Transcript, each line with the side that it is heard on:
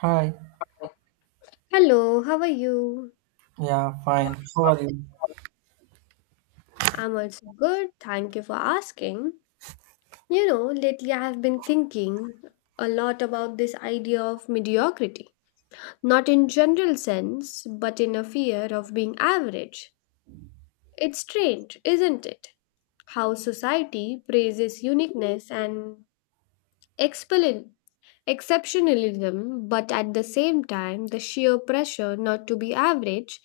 right: Hi.
left: Hello, how are you?
right: Yeah, fine. How are you?
left: I'm also good. Thank you for asking. You know, lately I have been thinking a lot about this idea of mediocrity. Not in general sense, but in a fear of being average. It's strange, isn't it? How society praises uniqueness and expel- exceptionalism, but at the same time, the sheer pressure not to be average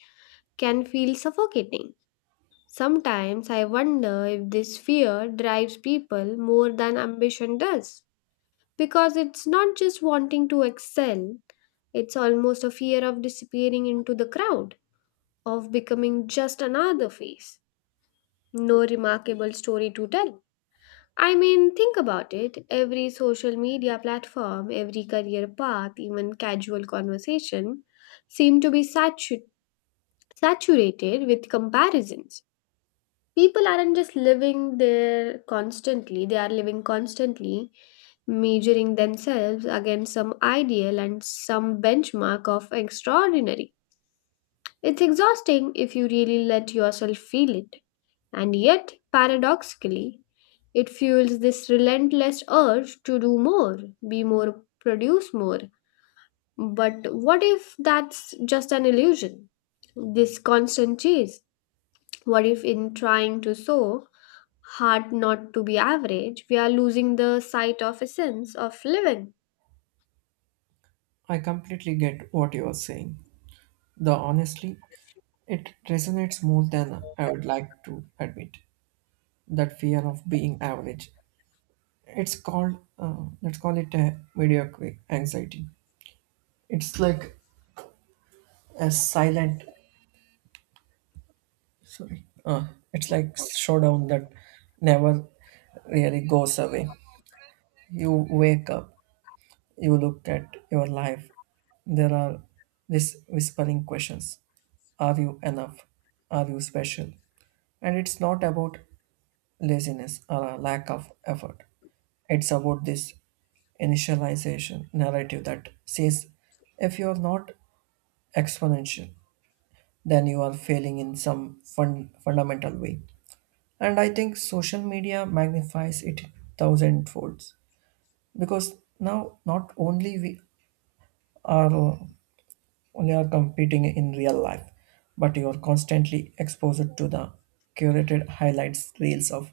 left: can feel suffocating. Sometimes I wonder if this fear drives people more than ambition does. Because it's not just wanting to excel, it's almost a fear of disappearing into the crowd, of becoming just another face. No remarkable story to tell. I mean, think about it. Every social media platform, every career path, even casual conversation seem to be saturated with comparisons. People aren't just living there constantly, they are living constantly, measuring themselves against some ideal and some benchmark of extraordinary. It's exhausting if you really let yourself feel it, and yet paradoxically it fuels this relentless urge to do more, be more, produce more. But what if that's just an illusion, this constant chase? What if in trying to sow hard not to be average, we are losing the sight of essence of living.
right: I completely get what you are saying. Though honestly, it resonates more than I would like to admit. That fear of being average. It's called let's call it a mediocre anxiety. It's like a silent sorry. It's like showdown that never really goes away. You wake up, you look at your life. There are these whispering questions. Are you enough? Are you special? And it's not about laziness or a lack of effort. It's about this initialization narrative that says if you are not exponential, then you are failing in some fundamental way. And I think social media magnifies it thousand folds because now not only we are when you are competing in real life, but you are constantly exposed to the curated highlights reels of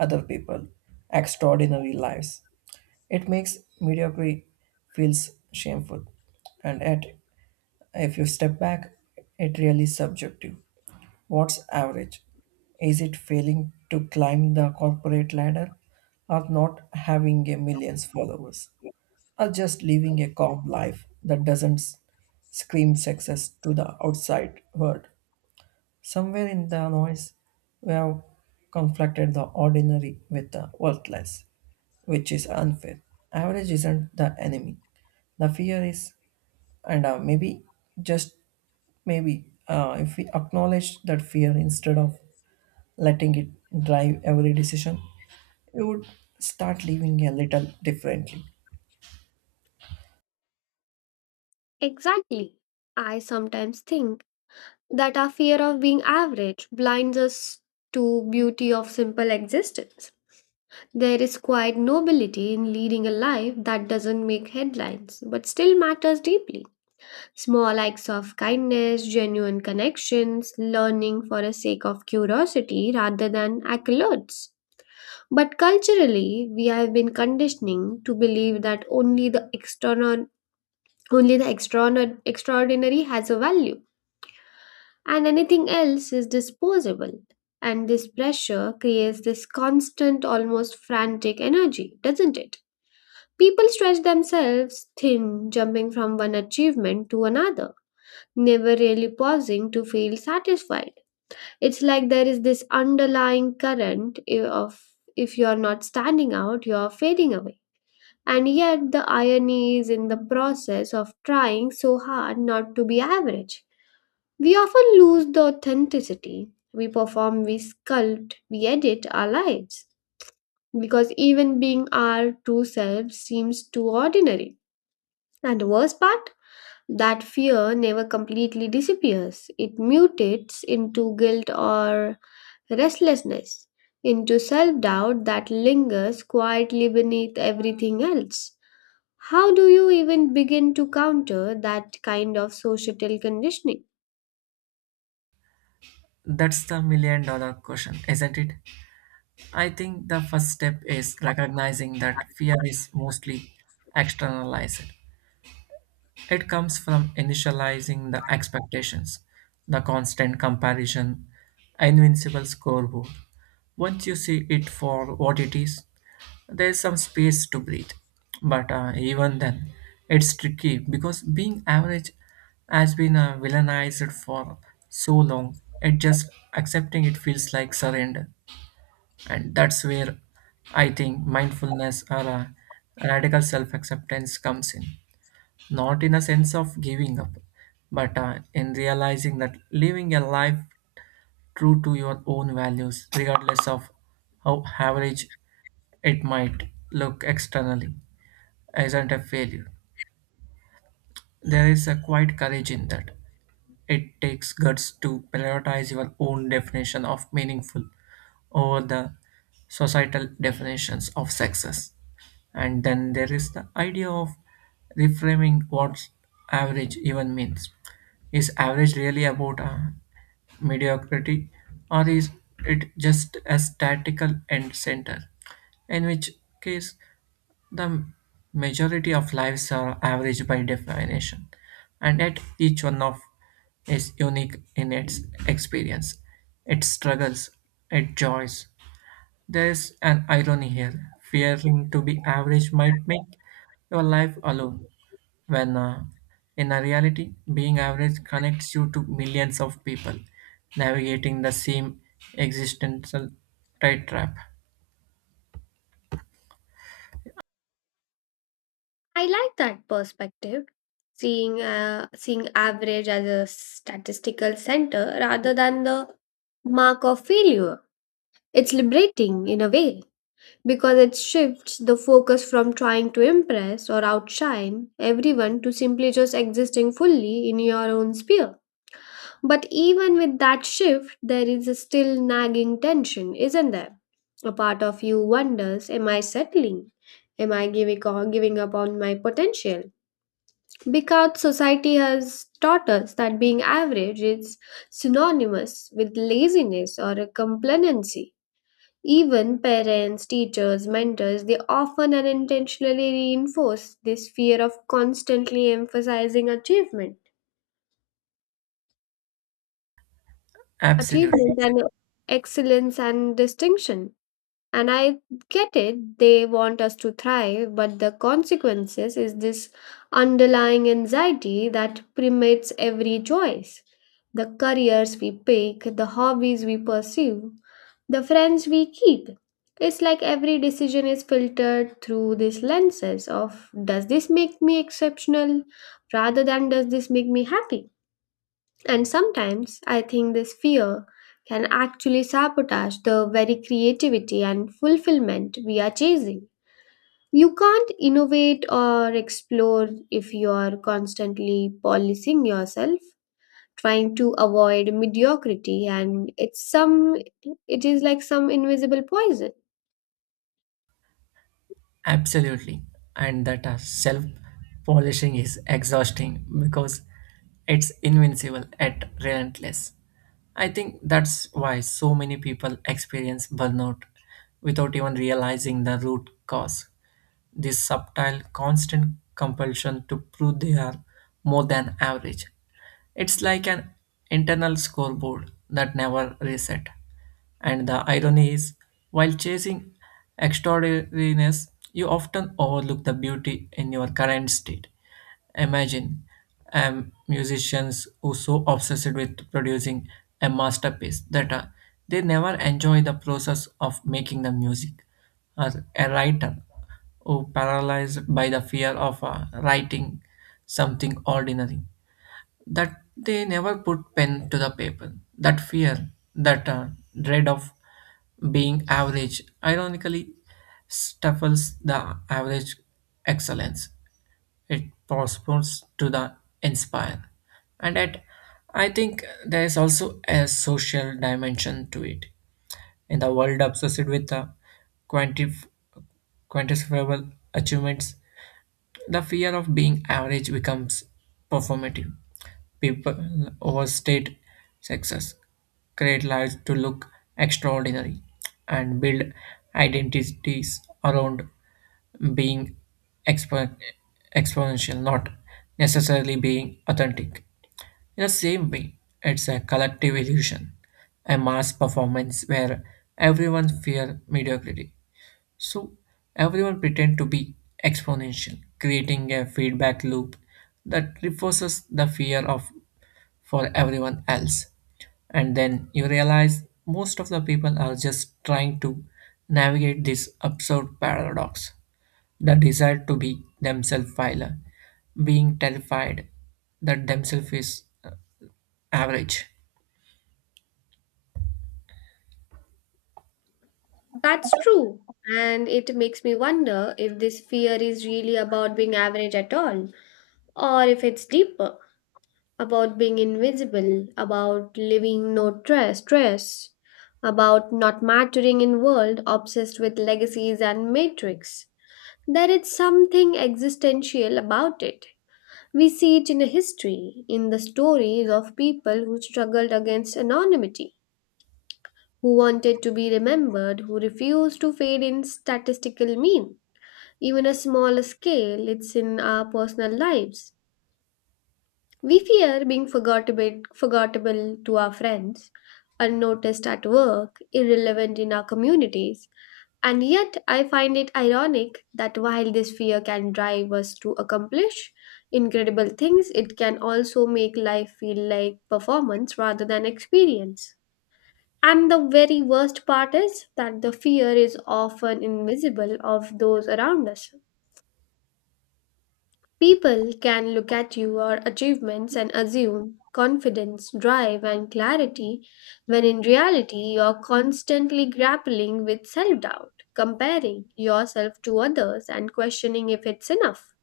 right: other people, extraordinary lives. It makes mediocrity feels shameful, and at if you step back, it really subjective. What's average? Is it failing to climb the corporate ladder or not having a millions followers, or just living a calm life that doesn't scream success to the outside world? Somewhere in the noise, we have conflicted the ordinary with the worthless, which is unfair. Average isn't the enemy. The fear is, and maybe just maybe if we acknowledge that fear instead of letting it drive every decision, we would start living a little differently.
left: Exactly. I sometimes think that our fear of being average blinds us to beauty of simple existence. There is quite nobility in leading a life that doesn't make headlines but still matters deeply. Small acts of kindness, genuine connections, learning for the sake of curiosity rather than accolades. But culturally, we have been conditioning to believe that only the external, extraordinary has a value, and anything else is disposable. And this pressure creates this constant, almost frantic energy, doesn't it? People stretch themselves thin, jumping from one achievement to another, never really pausing to feel satisfied. It's like there is this underlying current of if you're not standing out, you're fading away. And yet, the irony is in the process of trying so hard not to be average. We often lose the authenticity. We perform, we sculpt, we edit our lives. Because even being our true self seems too ordinary. And the worst part? That fear never completely disappears. It mutates into guilt or restlessness, into self doubt that lingers quietly beneath everything else. How do you even begin to counter that kind of societal conditioning?
right: That's the million dollar question, isn't it? I think the first step is recognizing that fear is mostly externalized. It comes from initializing the expectations, the constant comparison, invincible scoreboard. Once you see it for what it is, there's some space to breathe. But even then, it's tricky because being average has been villainized for so long. It just accepting it feels like surrender, and that's where I think mindfulness or radical self-acceptance comes in not in a sense of giving up, but in realizing that living a life true to your own values, regardless of how average it might look externally, isn't a failure. There is a quiet courage in that. It takes guts to prioritize your own definition of meaningful over the societal definitions of success. And then there is the idea of reframing what average even means. Is average really about mediocrity, or is it just a statical end center? In which case, the majority of lives are average by definition, and yet each one of is unique in its experience, its struggles, its joys. There is an irony here. Fearing to be average might make your life alone, when in a reality, being average connects you to millions of people navigating the same existential tight trap.
left: I like that perspective, seeing seeing average as a statistical center rather than the mark of failure. It's liberating in a way because it shifts the focus from trying to impress or outshine everyone to simply just existing fully in your own sphere. But even with that shift, there is a still nagging tension, isn't there? A part of you wonders, am I settling? Am I giving up on my potential? Because society has taught us that being average is synonymous with laziness or a complacency. Even parents, teachers, mentors, they often unintentionally reinforce this fear of constantly emphasizing achievement.
right: Absolutely.
left: Achievement and excellence and distinction. And I get it, they want us to thrive, but the consequences is this underlying anxiety that permeates every choice. The careers we pick, the hobbies we pursue, the friends we keep. It's like every decision is filtered through these lenses of does this make me exceptional rather than does this make me happy? And sometimes I think this fear can actually sabotage the very creativity and fulfillment we are chasing. You can't innovate or explore if you are constantly policing yourself, trying to avoid mediocrity, and it is like some invisible poison.
right: Absolutely. And that self polishing is exhausting because it's invincible and relentless. I think that's why so many people experience burnout without even realizing the root cause this subtle, constant compulsion to prove they are more than average. It's like an internal scoreboard that never reset. And the irony is, while chasing extraordinariness, you often overlook the beauty in your current state. Imagine musicians who so obsessed with producing a masterpiece that they never enjoy the process of making the music, or a writer or paralyzed by the fear of writing something ordinary, that they never put pen to the paper. That fear, that dread of being average, ironically stifles the average excellence. It postpones to the inspire. And at, I think there is also a social dimension to it. In the world obsessed with the quantif- quantifiable achievements the fear of being average becomes performative. People overstate success, create lives to look extraordinary, and build identities around being expo- exponential, not necessarily being authentic. In the same way, it's a collective illusion, a mass performance where everyone fears mediocrity so everyone pretend to be exponential, creating a feedback loop that reinforces the fear of for everyone else. And then you realize most of the people are just trying to navigate this absurd paradox. The desire to be themselves while being terrified that themselves is average.
left: That's true. And it makes me wonder if this fear is really about being average at all, or if it's deeper. About being invisible, about living no stress, about not mattering in world obsessed with legacies and matrix. There is something existential about it. We see it in history, in the stories of people who struggled against anonymity, who wanted to be remembered, who refused to fade in statistical mean. Even a small scale, it's in our personal lives. We fear being forgettable, forgettable to our friends, unnoticed at work, irrelevant in our communities. And yet, I find it ironic that while this fear can drive us to accomplish incredible things, it can also make life feel like performance rather than experience. And the very worst part is that the fear is often invisible of those around us. People can look at your achievements and assume confidence, drive, and clarity, when in reality, you're constantly grappling with self doubt, comparing yourself to others, and questioning if it's enough.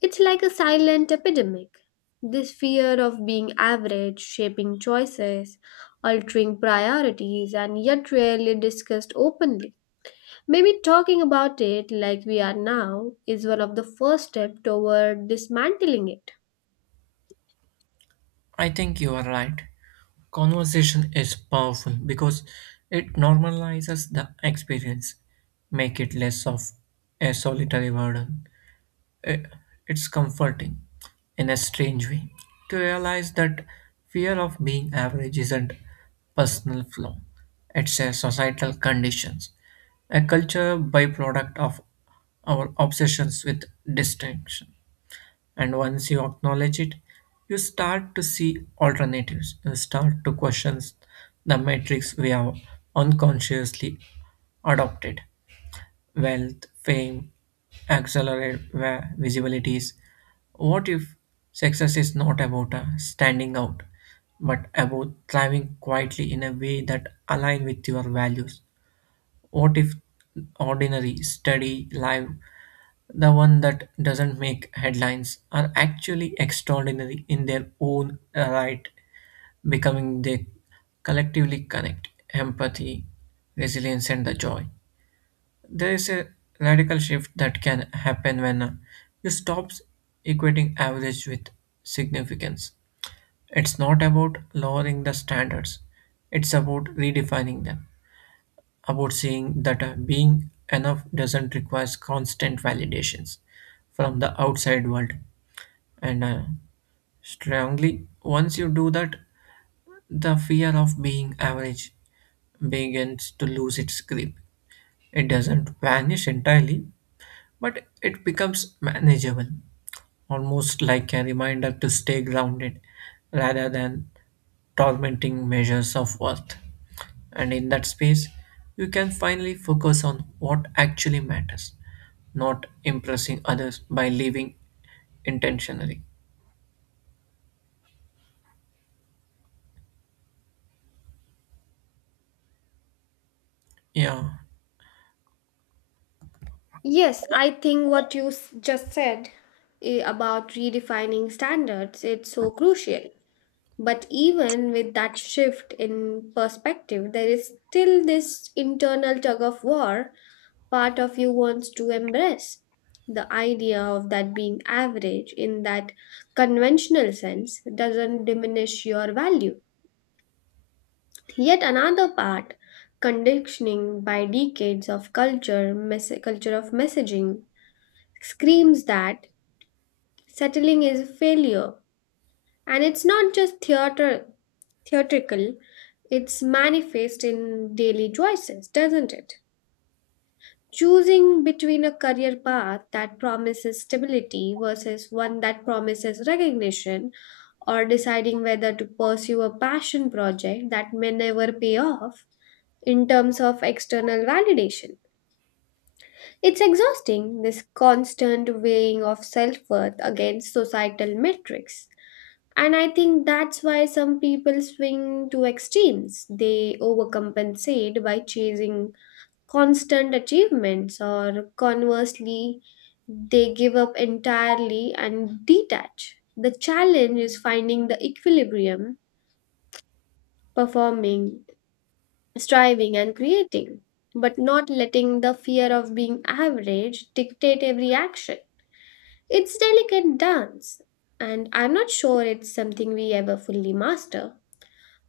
left: It's like a silent epidemic. This fear of being average, shaping choices, altering priorities, and yet rarely discussed openly. Maybe talking about it like we are now is one of the first steps toward dismantling it.
right: I think you are right. Conversation is powerful because it normalizes the experience, make it less of a solitary burden. I- It's comforting in a strange way to realize that fear of being average isn't personal flaw. It's a societal conditions, a culture byproduct of our obsessions with distinction. And once you acknowledge it, you start to see alternatives. You start to question the matrix we have unconsciously adopted. Wealth, fame, accelerate where visibility is. What if success is not about standing out, but about thriving quietly in a way that align with your values? What if ordinary, steady life the one that doesn't make headlines are actually extraordinary in their own right becoming they collectively connect empathy resilience and the joy there is a radical shift that can happen when you stop equating average with significance it's not about lowering the standards it's about redefining them about seeing that being enough doesn't require constant validations from the outside world and strongly. Once you do that, the fear of being average begins to lose its grip. It doesn't vanish entirely, but it becomes manageable, almost like a reminder to stay grounded rather than tormenting measures of worth. And in that space, you can finally focus on what actually matters, not impressing others by living intentionally. Yeah,
left: Yes, I think what you just said about redefining standards it's so crucial. But even with that shift in perspective, there is still this internal tug of war. Part of you wants to embrace. The idea of that being average in that conventional sense doesn't diminish your value. Yet another part, conditioning by decades of culture, culture of messaging, screams that settling is a failure. And it's not just theater, theatrical, it's manifest in daily choices, doesn't it? Choosing between a career path that promises stability versus one that promises recognition, or deciding whether to pursue a passion project that may never pay off, in terms of external validation. It's exhausting, this constant weighing of self worth against societal metrics. And I think that's why some people swing to extremes. They overcompensate by chasing constant achievements, or conversely, they give up entirely and detach. The challenge is finding the equilibrium, performing, striving and creating, but not letting the fear of being average dictate every action. It's delicate dance, and I'm not sure it's something we ever fully master.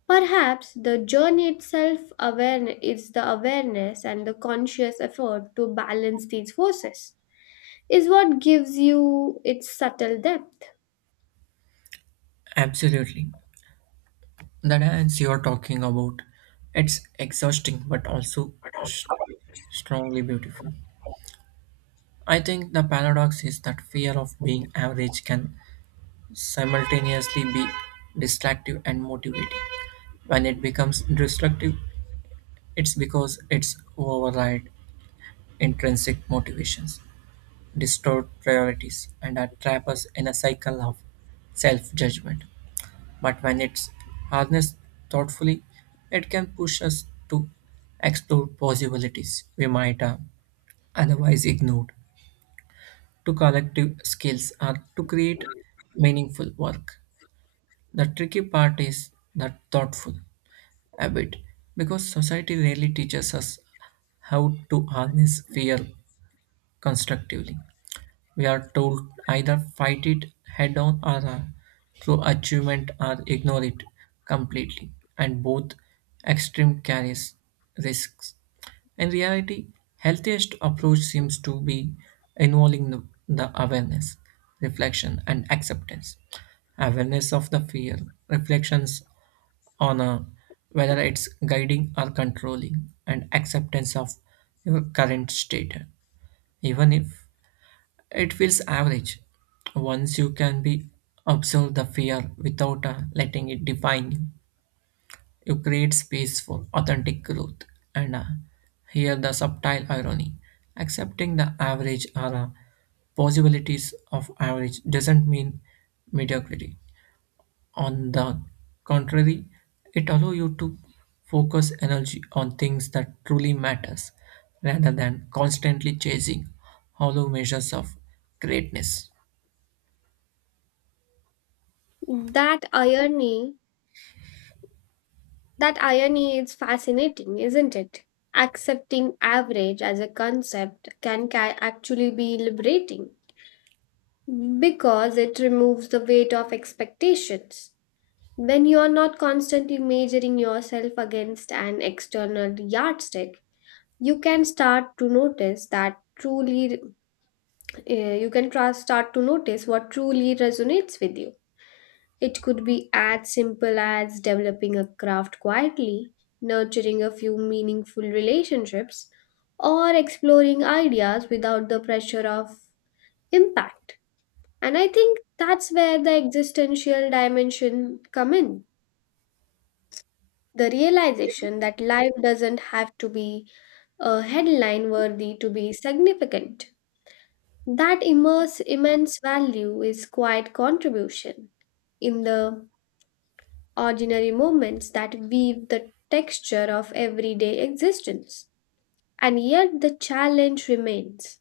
left: Perhaps the journey itself awareness is the awareness and the conscious effort to balance these forces is what gives you its subtle depth.
right: absolutely. The dance you are talking about, it's exhausting but also st- strongly beautiful. I think the paradox is that fear of being average can simultaneously be destructive and motivating. When it becomes destructive, it's because it's override intrinsic motivations, distort priorities, and are trap us in a cycle of self-judgment. But when it's harnessed thoughtfully, it can push us to explore possibilities we might have otherwise ignored, to collective skills or to create meaningful work. The tricky part is that thoughtful habit because society rarely teaches us how to harness fear constructively. We are told either fight it head-on or through achievement or ignore it completely, and both extreme carries risks. In reality, healthiest approach seems to be involving the awareness, reflection, and acceptance. Awareness of the fear, reflections on a, whether it's guiding or controlling, and acceptance of your current state, even if it feels average once you can be observe the fear without letting it define you. You create space for authentic growth and here the subtle irony. Accepting the average or possibilities of average doesn't mean mediocrity. On the contrary, it allows you to focus energy on things that truly matters rather than constantly chasing hollow measures of greatness.
left: That irony That irony is fascinating, isn't it? Accepting average as a concept can actually be liberating because it removes the weight of expectations. When you are not constantly measuring yourself against an external yardstick, you can start to notice that truly, you can start to notice what truly resonates with you. It could be as simple as developing a craft quietly, nurturing a few meaningful relationships, or exploring ideas without the pressure of impact. And I think that's where the existential dimension come in. The realization that life doesn't have to be a headline worthy to be significant. That immense value is quite contribution in the ordinary moments that weave the texture of everyday existence. And yet the challenge remains.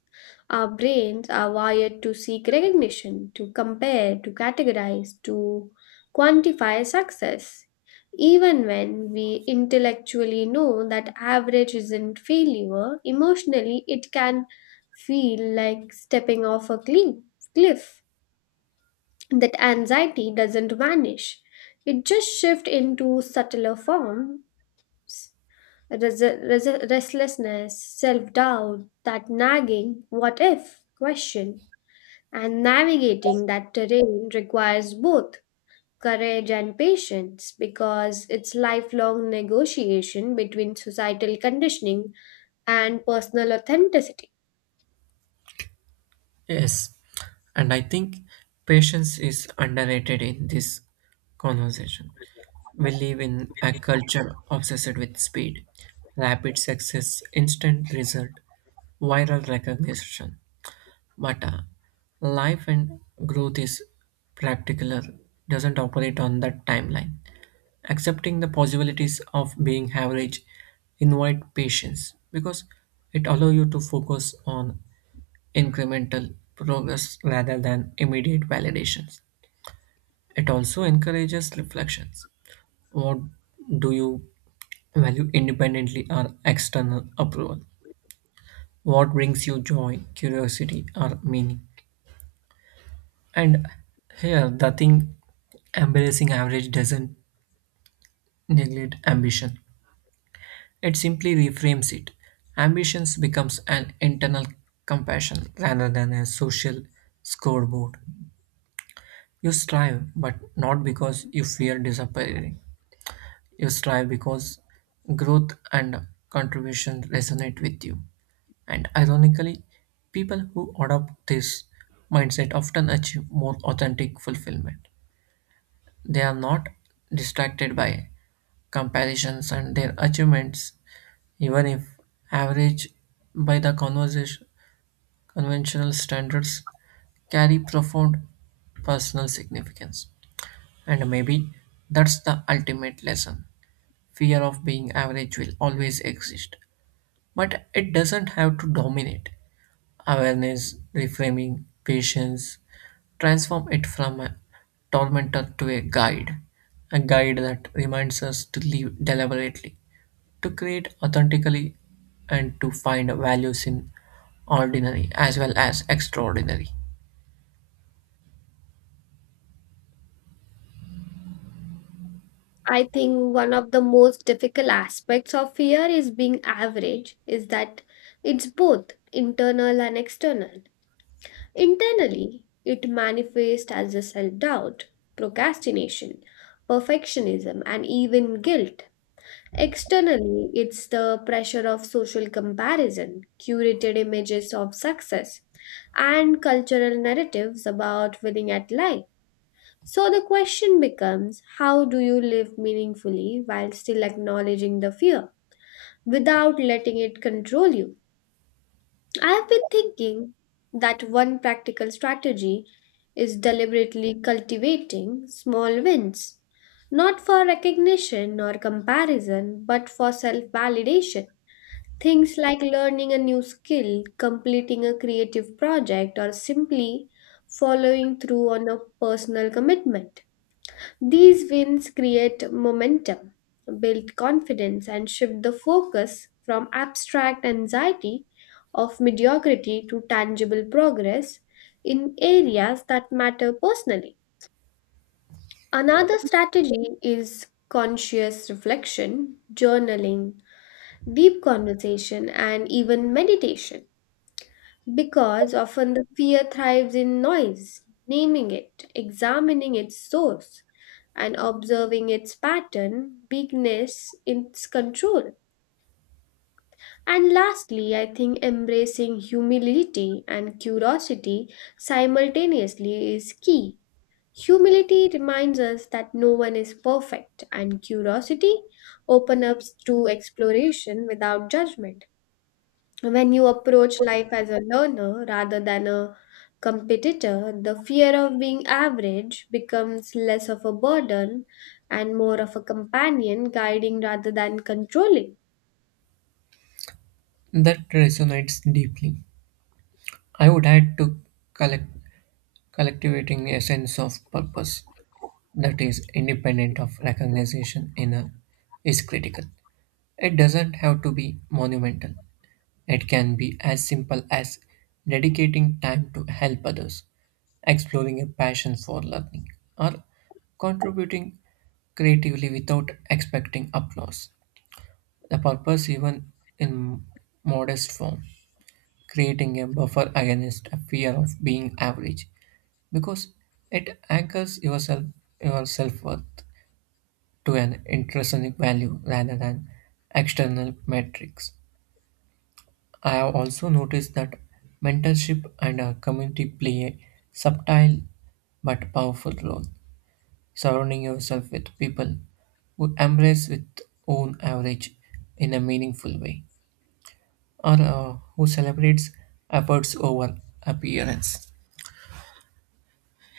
left: Our brains are wired to seek recognition, to compare, to categorize, to quantify success, even when we intellectually know that average isn't failure, emotionally it can feel like stepping off a cliff. That anxiety doesn't vanish. It just shifts into subtler forms, restlessness, self doubt, that nagging, what if question. And navigating that terrain requires both courage and patience because it's lifelong negotiation between societal conditioning and personal authenticity.
right: Yes, and I think patience is underrated in this conversation. We live in a culture obsessed with speed, rapid success, instant result, viral recognition. But life and growth is practical, doesn't operate on that timeline. Accepting the possibilities of being average invite patience because it allows you to focus on incremental progress rather than immediate validations. It also encourages reflections. What do you value independently or external approval? What brings you joy, curiosity, or meaning? And here, the thing embracing average doesn't neglect ambition, it simply reframes it. Ambitions becomes an internal compassion rather than a social scoreboard. You strive, but not because you fear disappearing. You strive because growth and contribution resonate with you. And ironically, people who adopt this mindset often achieve more authentic fulfillment. They are not distracted by comparisons and their achievements, even if average by the conversation, conventional standards, carry profound personal significance. And maybe that's the ultimate lesson. Fear of being average will always exist, but it doesn't have to dominate. Awareness, reframing, patience transform it from a tormentor to a guide that reminds us to live deliberately, to create authentically, and to find values in ordinary as well as extraordinary.
left: I think one of the most difficult aspects of fear is being average, is that it's both internal and external. Internally, it manifests as a self doubt, procrastination, perfectionism, and even guilt. Externally, it's the pressure of social comparison, curated images of success, and cultural narratives about winning at life. So the question becomes how do you live meaningfully while still acknowledging the fear without letting it control you? I've been thinking that one practical strategy is deliberately cultivating small wins, not for recognition or comparison, but for self validation. Things like learning a new skill, completing a creative project, or simply following through on a personal commitment. These wins create momentum, build confidence, and shift the focus from abstract anxiety of mediocrity to tangible progress in areas that matter personally. Another strategy is conscious reflection, journaling, deep conversation, and even meditation. Because often the fear thrives in noise, naming it, examining its source, and observing its pattern, weakness, its control. And lastly, I think embracing humility and curiosity simultaneously is key. Humility reminds us that no one is perfect, and curiosity opens up to exploration without judgment. When you approach life as a learner rather than a competitor, the fear of being average becomes less of a burden and more of a companion guiding rather than controlling.
right: That resonates deeply. I would add to collect Collectivating a sense of purpose that is independent of recognition in a, is critical. It doesn't have to be monumental. It can be as simple as dedicating time to help others, exploring a passion for learning, or contributing creatively without expecting applause. The purpose, even in modest form, creating a buffer against a fear of being average because it anchors yourself your self worth to an intrinsic value rather than external metrics. I have also noticed that mentorship and a community play a subtle but powerful role. Surrounding yourself with people who embrace with own average in a meaningful way, or who celebrates efforts over appearance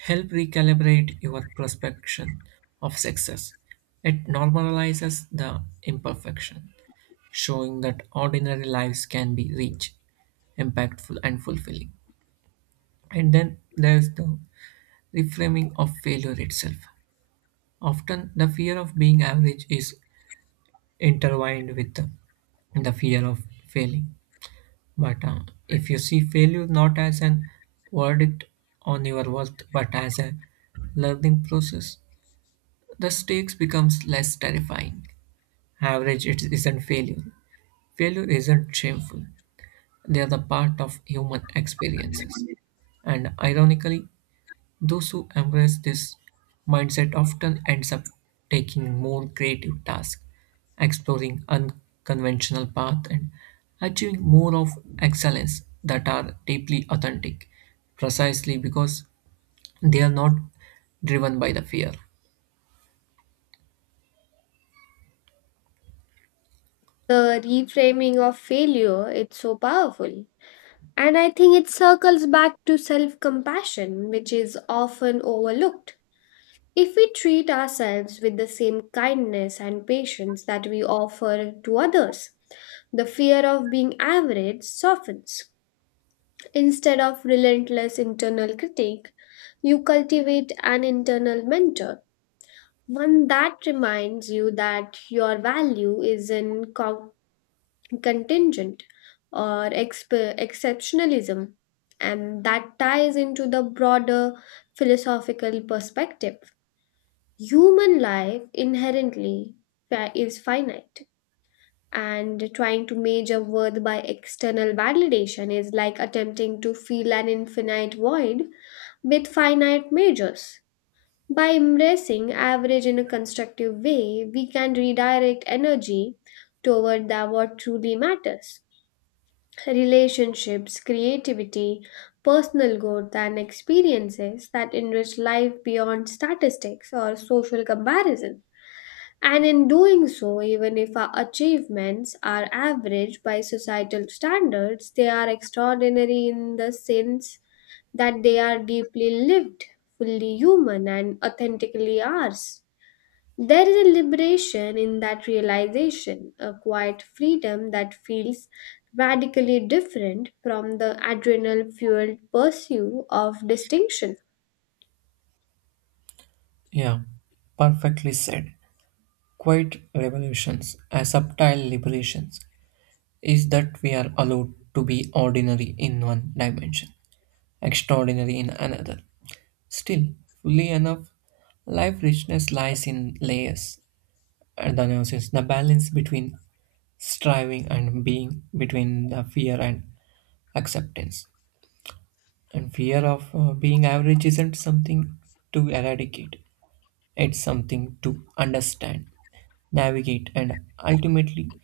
right: help recalibrate your perception of success. It normalizes the imperfection, showing that ordinary lives can be rich, impactful, and fulfilling. And then there's the reframing of failure itself. Often, the fear of being average is intertwined with the fear of failing. But if you see failure not as an verdict on your worth, but as a learning process, the stakes becomes less terrifying. Average it isn't failure. Failure isn't shameful. They are the part of human experiences. And ironically, those who embrace this mindset often ends up taking more creative tasks, exploring unconventional paths and achieving more of excellence that are deeply authentic, precisely because they are not driven by the fear.
left: The reframing of failure its so powerful. And I think it circles back to self compassion, which is often overlooked. If we treat ourselves with the same kindness and patience that we offer to others, the fear of being average softens. Instead of relentless internal critique, you cultivate an internal mentor, one that reminds you that your value isn't contingent or exceptionalism, and that ties into the broader philosophical perspective. Human life inherently is finite, and trying to measure worth by external validation is like attempting to fill an infinite void with finite measures. By embracing average in a constructive way, we can redirect energy toward what truly matters, relationships, creativity, personal growth, and experiences that enrich life beyond statistics or social comparison. And in doing so, even if our achievements are average by societal standards, they are extraordinary in the sense that they are deeply lived, fully human, and authentically ours. There is a liberation in that realization, a quiet freedom that feels radically different from the adrenal fueled pursuit of distinction.
right: Yeah, perfectly said. Quiet revolutions, a subtle liberations, is that we are allowed to be ordinary in one dimension, extraordinary in another. Still, fully enough, life richness lies in layers, and the analysis, the balance between striving and being, between the fear and acceptance. And fear of being average isn't something to eradicate, it's something to understand, navigate, and ultimately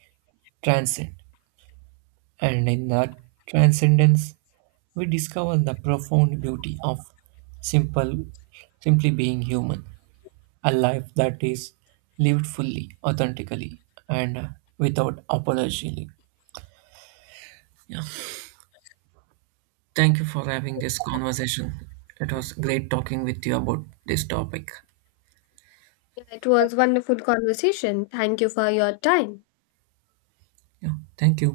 right: transcend. And in that transcendence, we discover the profound beauty of simple, simply being human, a life that is lived fully, authentically, and without apology. Yeah. Thank you for having this conversation. It was great talking with you about this topic.
left: It was wonderful conversation. Thank you for your time.
right: Yeah. Thank you.